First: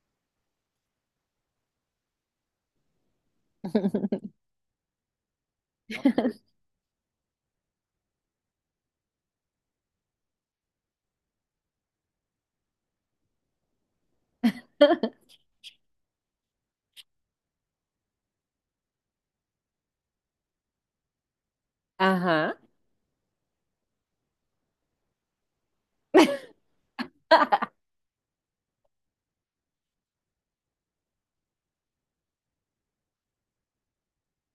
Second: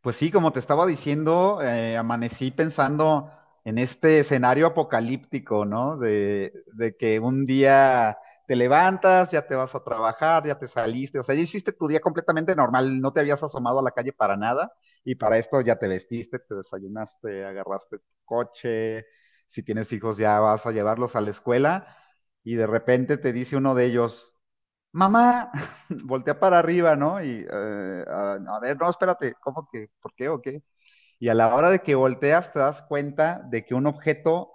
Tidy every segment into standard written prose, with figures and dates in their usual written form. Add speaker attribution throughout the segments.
Speaker 1: Pues sí, como te estaba diciendo, amanecí pensando en este escenario apocalíptico, ¿no? De que un día te levantas, ya te vas a trabajar, ya te saliste, o sea, ya hiciste tu día completamente normal, no te habías asomado a la calle para nada y para esto ya te vestiste, te desayunaste, agarraste tu coche, si tienes hijos ya vas a llevarlos a la escuela
Speaker 2: Ajá.
Speaker 1: y de repente te dice uno de ellos, mamá, voltea para arriba, ¿no? Y a ver, no, espérate, ¿cómo que? ¿Por qué o qué? Y a la hora de que volteas te das cuenta de que un objeto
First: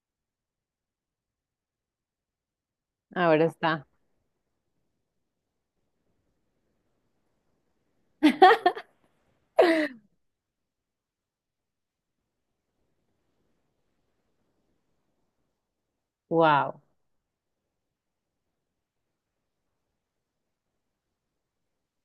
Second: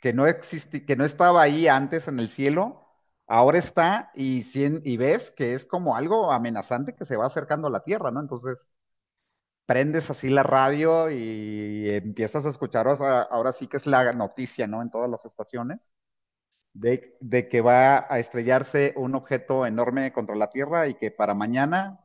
Speaker 1: que no existe, que no estaba ahí antes en el cielo,
Speaker 2: Ahora
Speaker 1: ahora
Speaker 2: está.
Speaker 1: está y, y ves que es como algo amenazante que se va acercando a la Tierra, ¿no? Entonces prendes así la radio y empiezas a escuchar, o sea, ahora sí que es la noticia, ¿no? En todas las estaciones
Speaker 2: Wow.
Speaker 1: de que va a estrellarse un objeto enorme contra la Tierra y que para mañana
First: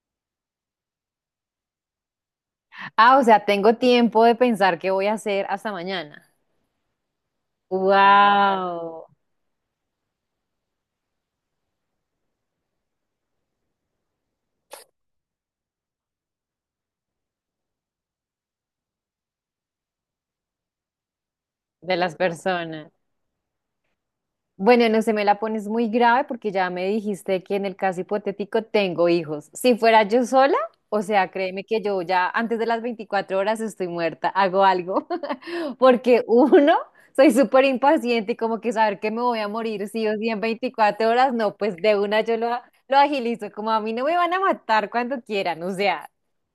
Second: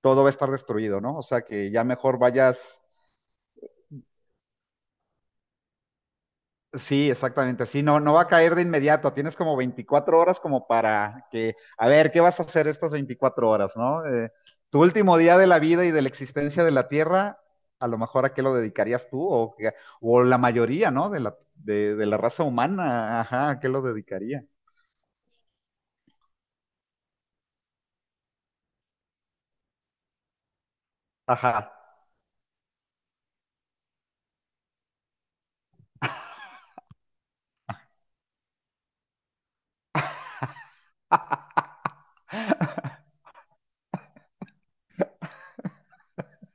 Speaker 1: todo va a estar destruido, ¿no? O sea, que ya mejor vayas.
Speaker 2: Ah, o sea, tengo tiempo de pensar qué voy a hacer hasta mañana.
Speaker 1: Sí, exactamente. Sí, no, no va a caer de
Speaker 2: Claro.
Speaker 1: inmediato.
Speaker 2: Wow.
Speaker 1: Tienes como 24 horas como para que, a ver, ¿qué vas a hacer estas 24 horas, no? Tu último día de la vida y de la existencia de la Tierra, a lo mejor a qué lo dedicarías tú o la mayoría, ¿no? De la, de,
Speaker 2: De
Speaker 1: de la
Speaker 2: las
Speaker 1: raza
Speaker 2: personas.
Speaker 1: humana, ajá, ¿a qué lo dedicaría?
Speaker 2: Bueno, no se me la pones muy grave porque ya me dijiste que en el caso hipotético tengo hijos. Si fuera yo sola, o sea, créeme
Speaker 1: Ajá,
Speaker 2: que yo ya antes de las 24 horas estoy muerta, hago algo. Porque uno, soy súper impaciente y como que saber que me voy a morir sí o sí en 24 horas, no, pues de una yo lo agilizo. Como a mí no me van a matar cuando quieran, o sea,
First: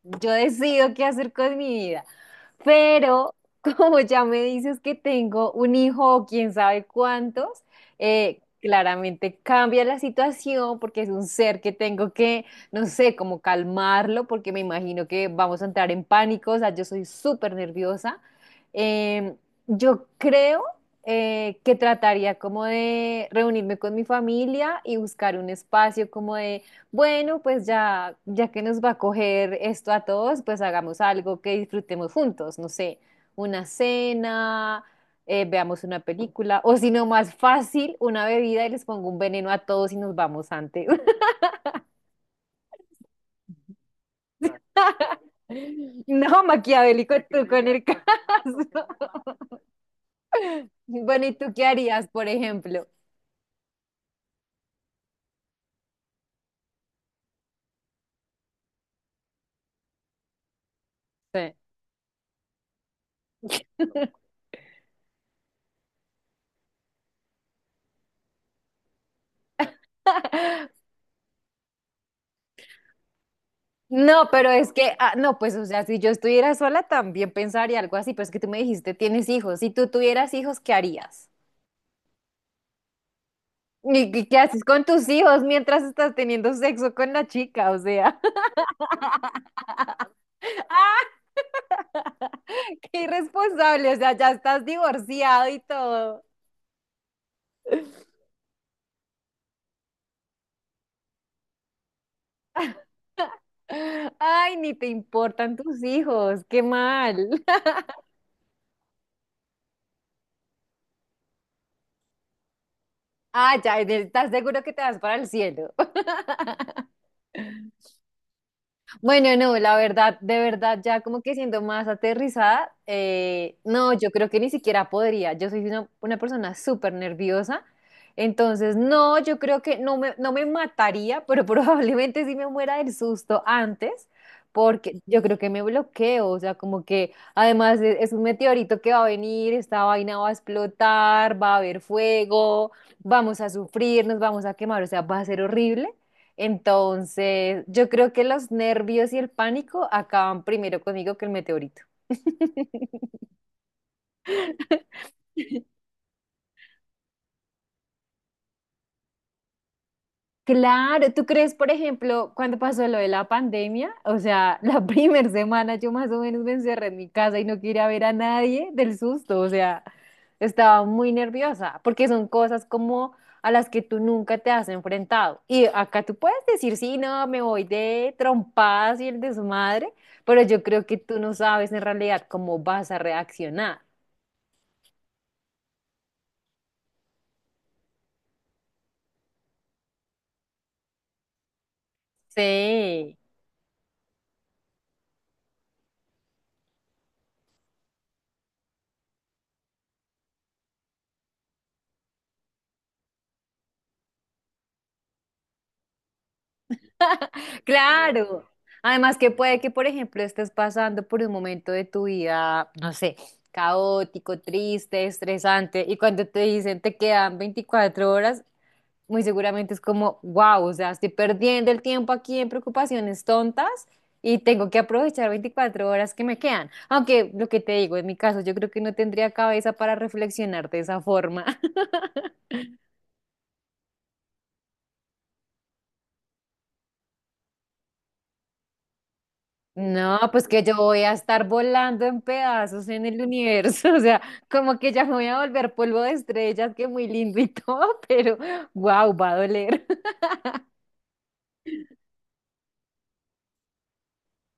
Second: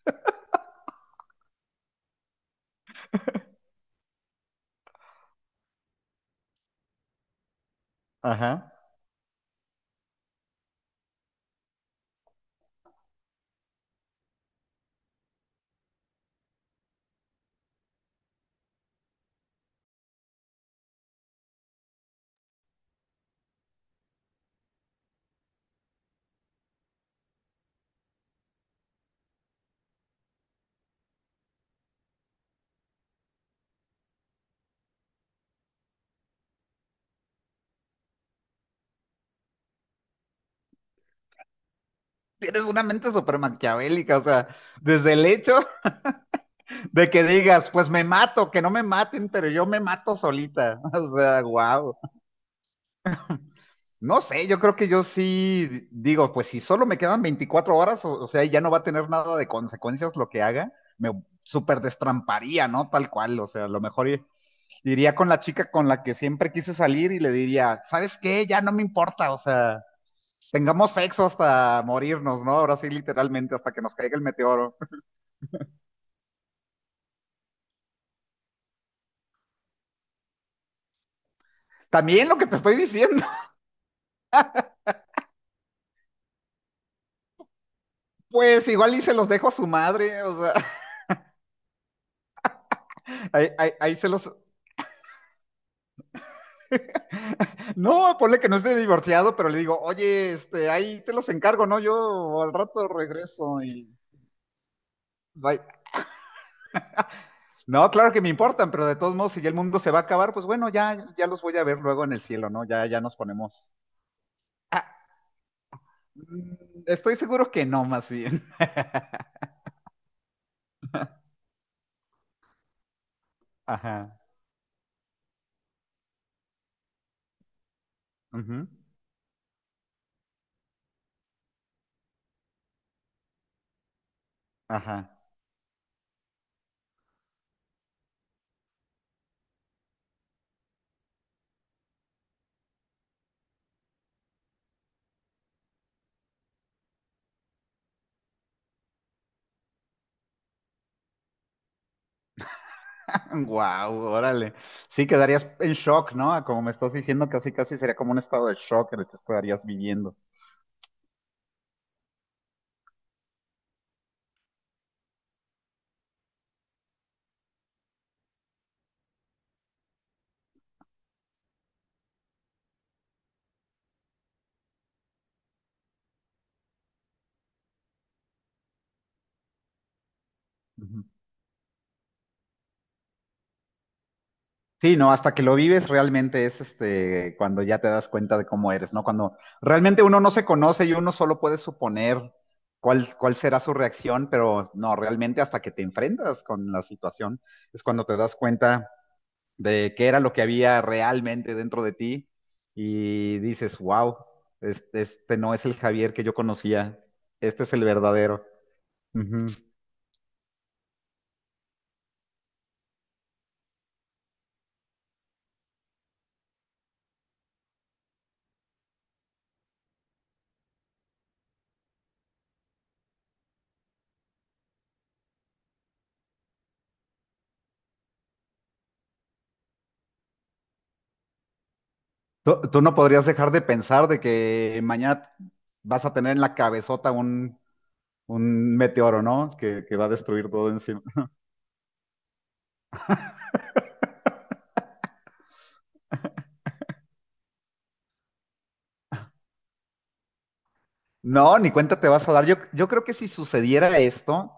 Speaker 2: yo decido qué hacer con mi vida. Pero como ya me dices que tengo un hijo o quién sabe cuántos,
Speaker 1: ajá.
Speaker 2: claramente cambia la situación porque es un ser que tengo que, no sé, como calmarlo porque me imagino que vamos a entrar en pánico, o sea, yo soy súper nerviosa. Em, yo creo que trataría como de reunirme con mi familia y buscar un espacio como de bueno, pues ya, ya que nos va a coger esto a todos, pues hagamos algo que disfrutemos juntos, no sé, una cena, veamos una película, o si no, más fácil, una bebida y les pongo un veneno a todos y nos vamos antes.
Speaker 1: Tienes una mente súper maquiavélica, o sea, desde el hecho
Speaker 2: No,
Speaker 1: de
Speaker 2: maquiavélico
Speaker 1: que
Speaker 2: tú con
Speaker 1: digas,
Speaker 2: el
Speaker 1: pues
Speaker 2: caso.
Speaker 1: me mato, que no me maten, pero yo me mato solita. O
Speaker 2: Bueno, ¿y
Speaker 1: sea,
Speaker 2: tú qué
Speaker 1: wow.
Speaker 2: harías, por ejemplo?
Speaker 1: No sé, yo creo que yo sí digo, pues si solo me quedan 24 horas, o sea, ya no va a tener nada de consecuencias lo que haga, me
Speaker 2: Sí.
Speaker 1: súper destramparía, ¿no? Tal cual, o sea, a lo mejor iría con la chica con la que siempre quise salir y le diría, ¿sabes qué? Ya no me importa, o sea, tengamos sexo hasta morirnos, ¿no? Ahora sí, literalmente, hasta que nos caiga el
Speaker 2: No, pero es
Speaker 1: meteoro.
Speaker 2: que, ah, no, pues, o sea, si yo estuviera sola también pensaría algo así, pero es que tú me dijiste, tienes hijos, si tú tuvieras hijos, ¿qué harías?
Speaker 1: También lo que te estoy diciendo,
Speaker 2: ¿Y qué haces con tus hijos mientras estás teniendo sexo con la chica? O sea,
Speaker 1: pues igual y se los dejo a su madre, o sea,
Speaker 2: qué
Speaker 1: ahí,
Speaker 2: irresponsable,
Speaker 1: ahí
Speaker 2: o
Speaker 1: se
Speaker 2: sea, ya
Speaker 1: los...
Speaker 2: estás divorciado y todo.
Speaker 1: No, ponle que no esté divorciado, pero le digo, oye, este, ahí te los encargo, ¿no? Yo al rato regreso y...
Speaker 2: Ay, ni te importan
Speaker 1: bye".
Speaker 2: tus hijos, qué mal.
Speaker 1: No, claro que me importan, pero de todos modos, si ya el mundo se va a acabar, pues bueno, ya, ya los voy a ver luego en el cielo, ¿no? Ya, ya nos
Speaker 2: Ah,
Speaker 1: ponemos...
Speaker 2: ya, ¿estás seguro que te vas
Speaker 1: Ah,
Speaker 2: para el cielo?
Speaker 1: estoy seguro que no, más bien.
Speaker 2: Bueno, no, la verdad, de verdad, ya como que siendo más aterrizada, no, yo
Speaker 1: Ajá.
Speaker 2: creo que ni siquiera podría. Yo soy una persona súper nerviosa,
Speaker 1: Ujú,
Speaker 2: entonces no, yo creo que no me mataría, pero probablemente sí me muera del susto antes,
Speaker 1: ajá.
Speaker 2: porque yo creo que me bloqueo, o sea, como que además es un meteorito que va a venir, esta vaina va a explotar, va a haber fuego, vamos a sufrir, nos vamos a quemar, o sea, va a ser horrible. Entonces, yo creo que los nervios y el pánico acaban primero conmigo que el meteorito.
Speaker 1: Wow, órale. Sí, quedarías en shock, ¿no? Como me estás diciendo, casi casi sería como un estado de shock en el que te estarías viviendo.
Speaker 2: Claro, ¿tú crees, por ejemplo, cuando pasó lo de la pandemia? O sea, la primera semana yo más o menos me encerré en mi casa y no quería ver a nadie del susto, o sea, estaba muy nerviosa, porque son cosas como a las que tú nunca te has enfrentado. Y acá tú puedes decir, sí, no, me voy de trompadas y el desmadre, pero yo creo que
Speaker 1: Ujú.
Speaker 2: tú no sabes en realidad cómo vas a reaccionar.
Speaker 1: Sí, no, hasta que lo vives realmente es este cuando ya te das cuenta de cómo eres, ¿no? Cuando realmente uno no se conoce y uno solo puede suponer
Speaker 2: Sí.
Speaker 1: cuál será su reacción, pero no, realmente hasta que te enfrentas con la situación es cuando te das cuenta de qué era lo que había realmente dentro de ti y dices, wow, este no es el Javier que yo conocía, este es el
Speaker 2: Claro.
Speaker 1: verdadero.
Speaker 2: Además que
Speaker 1: Ujú.
Speaker 2: puede que, por ejemplo, estés pasando por un momento de tu vida, no sé, caótico, triste, estresante, y cuando te dicen te quedan 24 horas, muy seguramente es como, wow, o sea, estoy perdiendo el tiempo aquí en preocupaciones tontas y tengo que aprovechar 24 horas que me quedan. Aunque lo que te digo, en mi caso, yo creo que no tendría cabeza para reflexionar de esa forma.
Speaker 1: Tú no podrías dejar de pensar de que mañana vas a tener en la cabezota un, meteoro, ¿no? Que va a
Speaker 2: No, pues
Speaker 1: destruir
Speaker 2: que
Speaker 1: todo
Speaker 2: yo voy
Speaker 1: encima.
Speaker 2: a estar volando en pedazos en el universo, o sea, como que ya me voy a volver polvo de estrellas, que muy lindo y todo, pero wow, va a doler.
Speaker 1: No, ni cuenta te vas a dar. Yo creo que si sucediera esto,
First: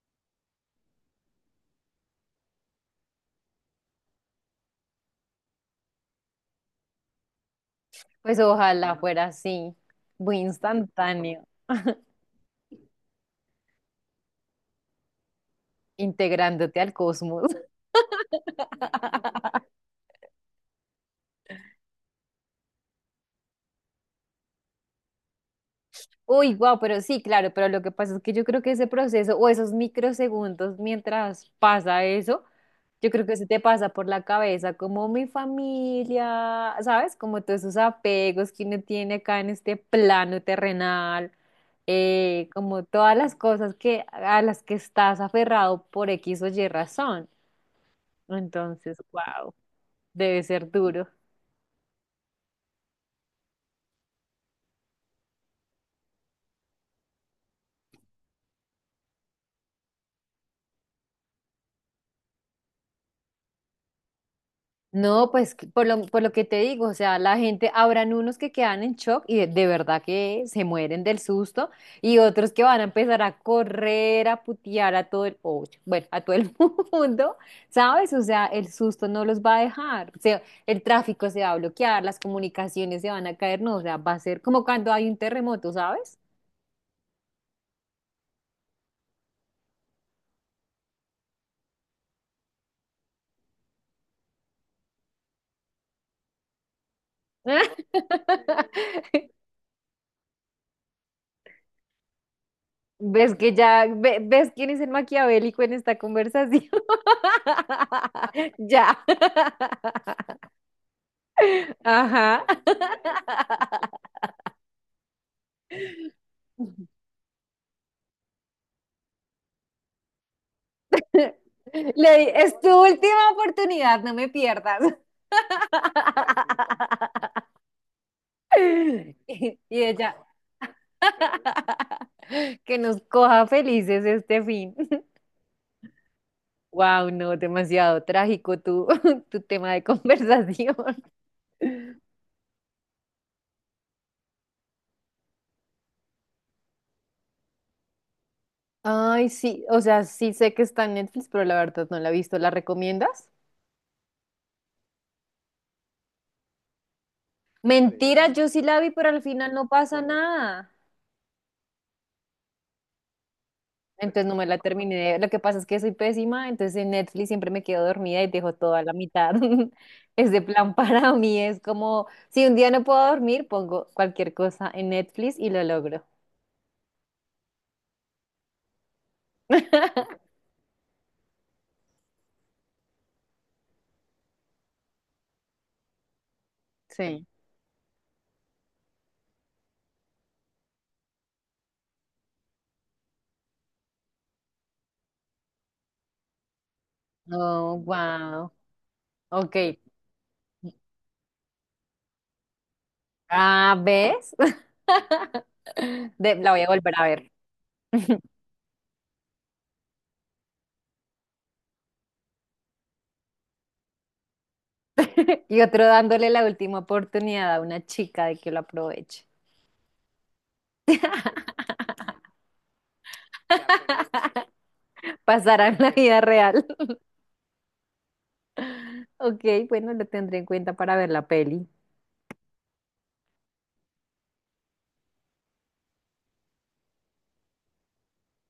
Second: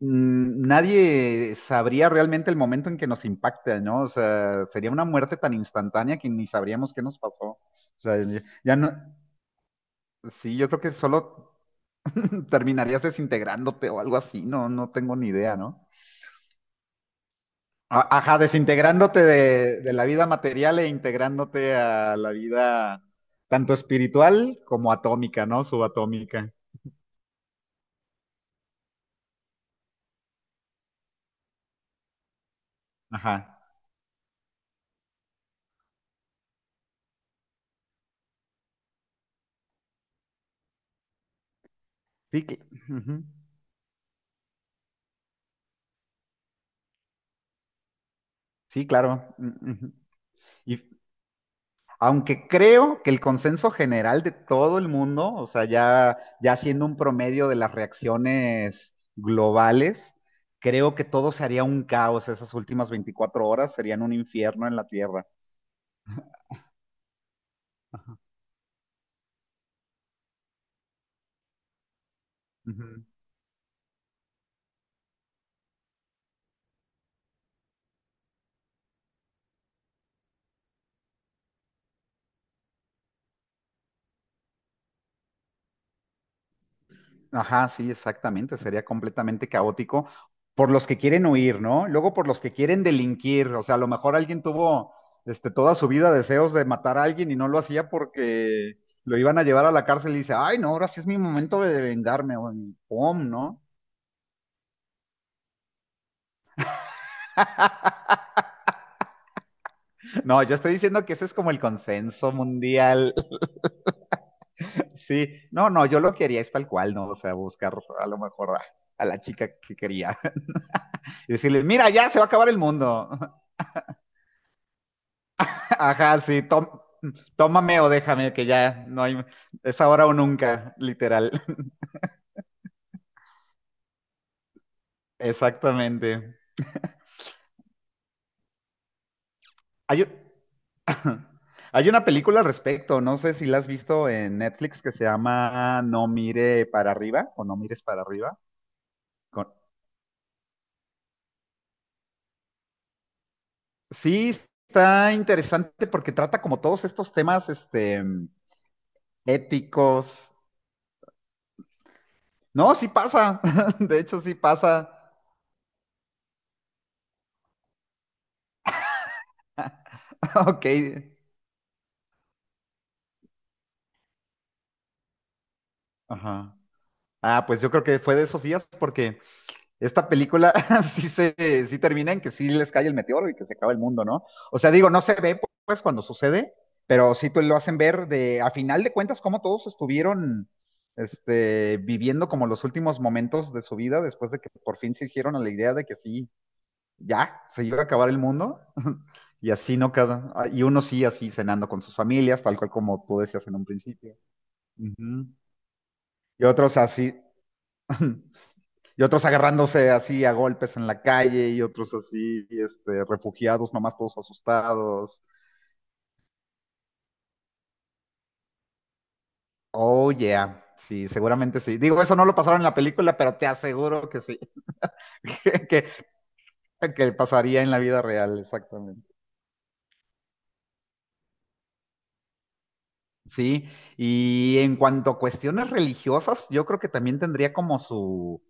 Speaker 1: nadie sabría realmente el momento en que nos impacta, ¿no? O sea, sería una muerte tan instantánea que ni sabríamos qué nos pasó. O sea,
Speaker 2: Pues
Speaker 1: ya ya no,
Speaker 2: ojalá fuera así, muy
Speaker 1: sí, yo creo que
Speaker 2: instantáneo,
Speaker 1: solo terminarías desintegrándote o algo así, no, no tengo ni idea, ¿no?
Speaker 2: integrándote al cosmos.
Speaker 1: Ajá, desintegrándote de la vida material e integrándote a la vida tanto espiritual como atómica, ¿no? Subatómica.
Speaker 2: Uy, wow, pero sí, claro, pero lo que pasa es que yo creo que ese proceso o esos microsegundos mientras pasa eso yo creo
Speaker 1: Ajá.
Speaker 2: que se te pasa por la cabeza como mi familia, ¿sabes? Como todos esos apegos que uno tiene acá en este plano terrenal,
Speaker 1: Sí que.
Speaker 2: como todas
Speaker 1: Ujú.
Speaker 2: las cosas que a las que estás aferrado por X o Y razón.
Speaker 1: Sí,
Speaker 2: Entonces,
Speaker 1: claro.
Speaker 2: wow,
Speaker 1: Mm, ujú.
Speaker 2: debe ser
Speaker 1: Y
Speaker 2: duro.
Speaker 1: aunque creo que el consenso general de todo el mundo, o sea, ya, ya siendo un promedio de las reacciones globales, creo que todo sería un caos esas últimas 24 horas, serían un infierno en la Tierra.
Speaker 2: No, pues por lo que te digo, o sea, la gente, habrán unos que quedan en shock y de verdad que se mueren del susto y otros que van a empezar a correr, a putear a todo el, oh, bueno, a todo el mundo, ¿sabes? O sea, el susto no los va a dejar, o sea, el tráfico se va a bloquear, las comunicaciones se van a caer, no, o sea, va a ser como cuando hay un terremoto, ¿sabes?
Speaker 1: Ajá, sí, exactamente, sería completamente caótico por los que quieren huir, ¿no? Luego por los que quieren delinquir, o sea, a lo mejor alguien tuvo este, toda su vida deseos de matar a alguien y no lo hacía porque lo iban a llevar a la cárcel y dice, ay, no, ahora sí es mi momento de vengarme, o en pum,
Speaker 2: ¿Ves que
Speaker 1: ¿no?
Speaker 2: ya, ves quién es el maquiavélico en esta conversación? Ya.
Speaker 1: No, yo estoy diciendo que ese es como el consenso
Speaker 2: Ajá.
Speaker 1: mundial, sí, no, no, yo lo quería es tal cual, ¿no? O sea, buscar a lo mejor a, la chica que quería y decirle, mira, ya
Speaker 2: Le
Speaker 1: se va
Speaker 2: di,
Speaker 1: a acabar el
Speaker 2: es tu
Speaker 1: mundo.
Speaker 2: última oportunidad, no me pierdas.
Speaker 1: Ajá, sí, tómame o déjame, que ya no hay, es
Speaker 2: Y
Speaker 1: ahora o
Speaker 2: ella,
Speaker 1: nunca, literal.
Speaker 2: que nos coja felices este fin.
Speaker 1: Exactamente.
Speaker 2: Wow, no, demasiado trágico tu, tu tema de
Speaker 1: Hay,
Speaker 2: conversación.
Speaker 1: hay una película al respecto, no sé si la has visto en Netflix que se llama No mire para arriba o No mires para arriba.
Speaker 2: Ay,
Speaker 1: Con-
Speaker 2: sí, o sea, sí sé que está en Netflix, pero la verdad no la he visto. ¿La recomiendas?
Speaker 1: Sí, está interesante porque trata como todos estos temas, este,
Speaker 2: Mentira, yo sí la vi, pero al final no pasa
Speaker 1: éticos.
Speaker 2: nada.
Speaker 1: No, sí pasa, de hecho
Speaker 2: Entonces
Speaker 1: sí
Speaker 2: no me la terminé.
Speaker 1: pasa.
Speaker 2: Lo que pasa es que soy pésima, entonces en Netflix siempre me quedo dormida y dejo toda la mitad. Ese
Speaker 1: Ok.
Speaker 2: plan para mí es como, si un día no puedo dormir, pongo cualquier cosa en Netflix y lo logro.
Speaker 1: Ajá. Ah, pues yo creo que fue de esos días porque esta película sí, sí termina en que sí les cae el meteoro y que se acaba el mundo, ¿no? O sea, digo, no se ve pues cuando sucede, pero
Speaker 2: Sí.
Speaker 1: sí te lo hacen ver de, a final de cuentas, cómo todos estuvieron este, viviendo como los últimos momentos de su vida después de que por fin se hicieron a la idea de que sí, ya, se
Speaker 2: Oh,
Speaker 1: iba a acabar el
Speaker 2: wow.
Speaker 1: mundo. Y así
Speaker 2: Ok.
Speaker 1: no cada, ah, y uno sí así cenando con sus familias, tal cual como tú decías en un
Speaker 2: Ah,
Speaker 1: principio.
Speaker 2: ¿ves?
Speaker 1: Ujú. Y
Speaker 2: La voy a
Speaker 1: otros
Speaker 2: volver a
Speaker 1: así.
Speaker 2: ver.
Speaker 1: Y otros agarrándose así a golpes en la calle y otros así, este, refugiados, nomás todos asustados.
Speaker 2: Y otro dándole la última oportunidad a una chica de que lo aproveche.
Speaker 1: Oh, yeah. Sí, seguramente sí. Digo, eso no lo pasaron en la película, pero te aseguro que sí,
Speaker 2: Pasará
Speaker 1: que,
Speaker 2: en la vida real.
Speaker 1: que pasaría en la vida real, exactamente.
Speaker 2: Ok, bueno, lo tendré en cuenta para ver la peli.
Speaker 1: Sí, y en cuanto a cuestiones religiosas, yo creo que también tendría como su,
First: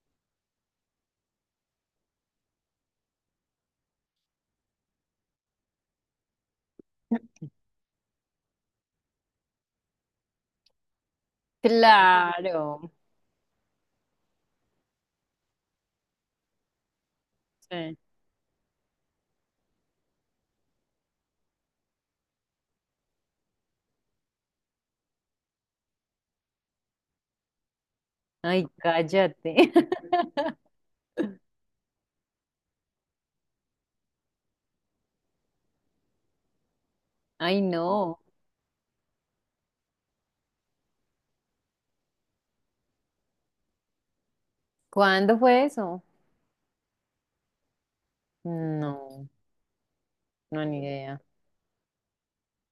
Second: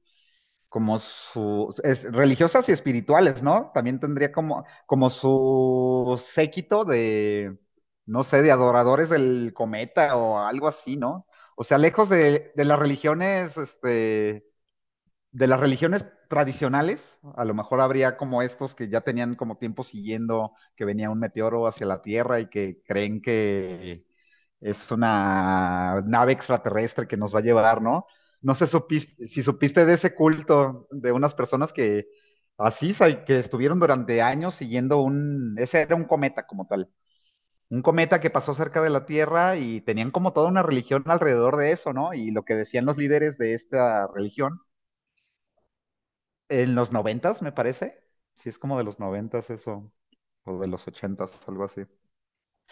Speaker 1: como sus religiosas y espirituales, ¿no? También tendría como, como su séquito de, no sé, de adoradores del cometa o algo así, ¿no? O sea, lejos de las
Speaker 2: Claro.
Speaker 1: religiones, este, de las religiones tradicionales, a lo mejor
Speaker 2: Sí.
Speaker 1: habría como estos que ya tenían como tiempo siguiendo que venía un meteoro hacia la Tierra y que creen que es una nave extraterrestre que nos va a llevar, ¿no?
Speaker 2: Ay, cállate.
Speaker 1: Si supiste de ese culto de unas personas que así, que estuvieron durante años siguiendo un, ese era un cometa como tal,
Speaker 2: Ay,
Speaker 1: un cometa
Speaker 2: no.
Speaker 1: que pasó cerca de la Tierra y tenían como toda una religión alrededor de eso, ¿no? Y lo que decían los líderes de esta religión
Speaker 2: ¿Cuándo fue eso?
Speaker 1: en los noventas, me parece. Sí, es como de los
Speaker 2: No,
Speaker 1: noventas eso, o
Speaker 2: no,
Speaker 1: de
Speaker 2: ni
Speaker 1: los
Speaker 2: idea.
Speaker 1: ochentas, algo así.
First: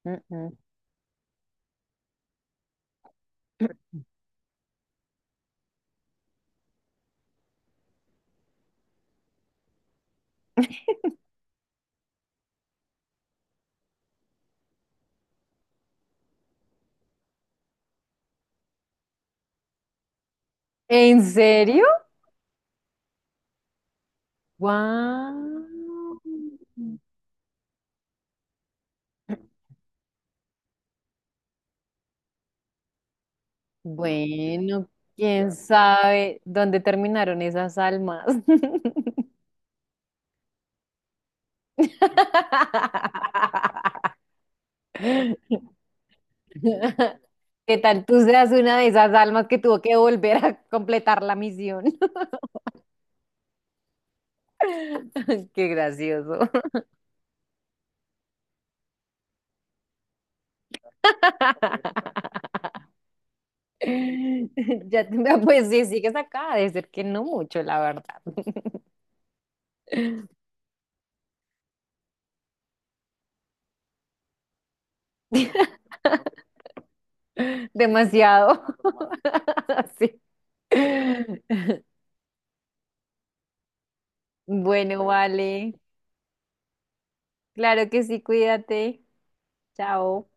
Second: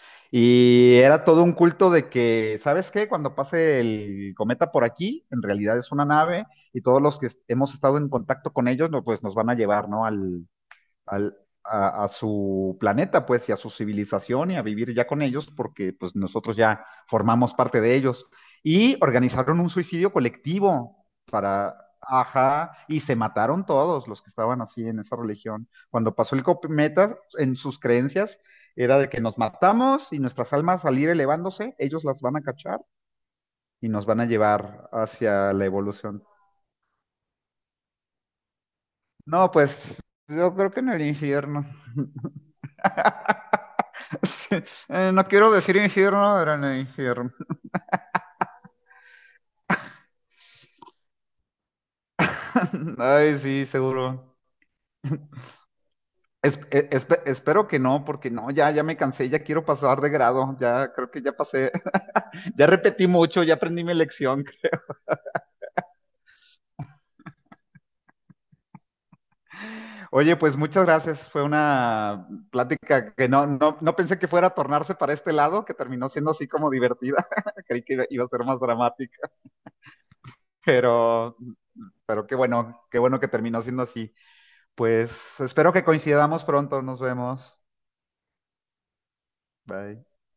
Speaker 2: Mm, mm.
Speaker 1: Y era todo un culto de que, ¿sabes qué? Cuando pase el cometa por aquí, en realidad es una nave y todos los que hemos estado en contacto con ellos, no, pues nos van a llevar, ¿no? Al- a su planeta, pues, y a su civilización y a vivir ya con ellos, porque pues nosotros ya formamos parte de ellos. Y organizaron un suicidio colectivo
Speaker 2: ¿En
Speaker 1: para,
Speaker 2: serio?
Speaker 1: ajá, y se mataron todos los que estaban así en esa religión. Cuando
Speaker 2: Wow.
Speaker 1: pasó el cometa, en sus creencias era de que nos matamos y nuestras almas al ir elevándose, ellos las van a cachar y nos van a llevar
Speaker 2: Bueno, quién
Speaker 1: hacia la evolución.
Speaker 2: sabe dónde terminaron esas almas.
Speaker 1: No, pues yo creo que en el infierno. No quiero decir infierno, era en el infierno.
Speaker 2: ¿Qué tal tú seas una de esas almas que tuvo que volver a completar la misión?
Speaker 1: Ay, sí, seguro.
Speaker 2: Qué gracioso.
Speaker 1: Espero que no, porque no, ya, ya me cansé, ya quiero pasar de grado, ya creo que ya pasé, ya repetí mucho, ya aprendí mi lección.
Speaker 2: Ya, pues sí, sigues acá, de ser que no mucho, la verdad.
Speaker 1: Oye, pues muchas gracias, fue una plática que no pensé que fuera a tornarse para este lado, que terminó siendo así como divertida, creí que iba a ser más
Speaker 2: Demasiado.
Speaker 1: dramática,
Speaker 2: Sí.
Speaker 1: pero, pero qué bueno que terminó siendo así.
Speaker 2: Bueno,
Speaker 1: Pues espero
Speaker 2: vale.
Speaker 1: que coincidamos pronto, nos vemos.
Speaker 2: Claro que sí, cuídate.
Speaker 1: Bye.
Speaker 2: Chao.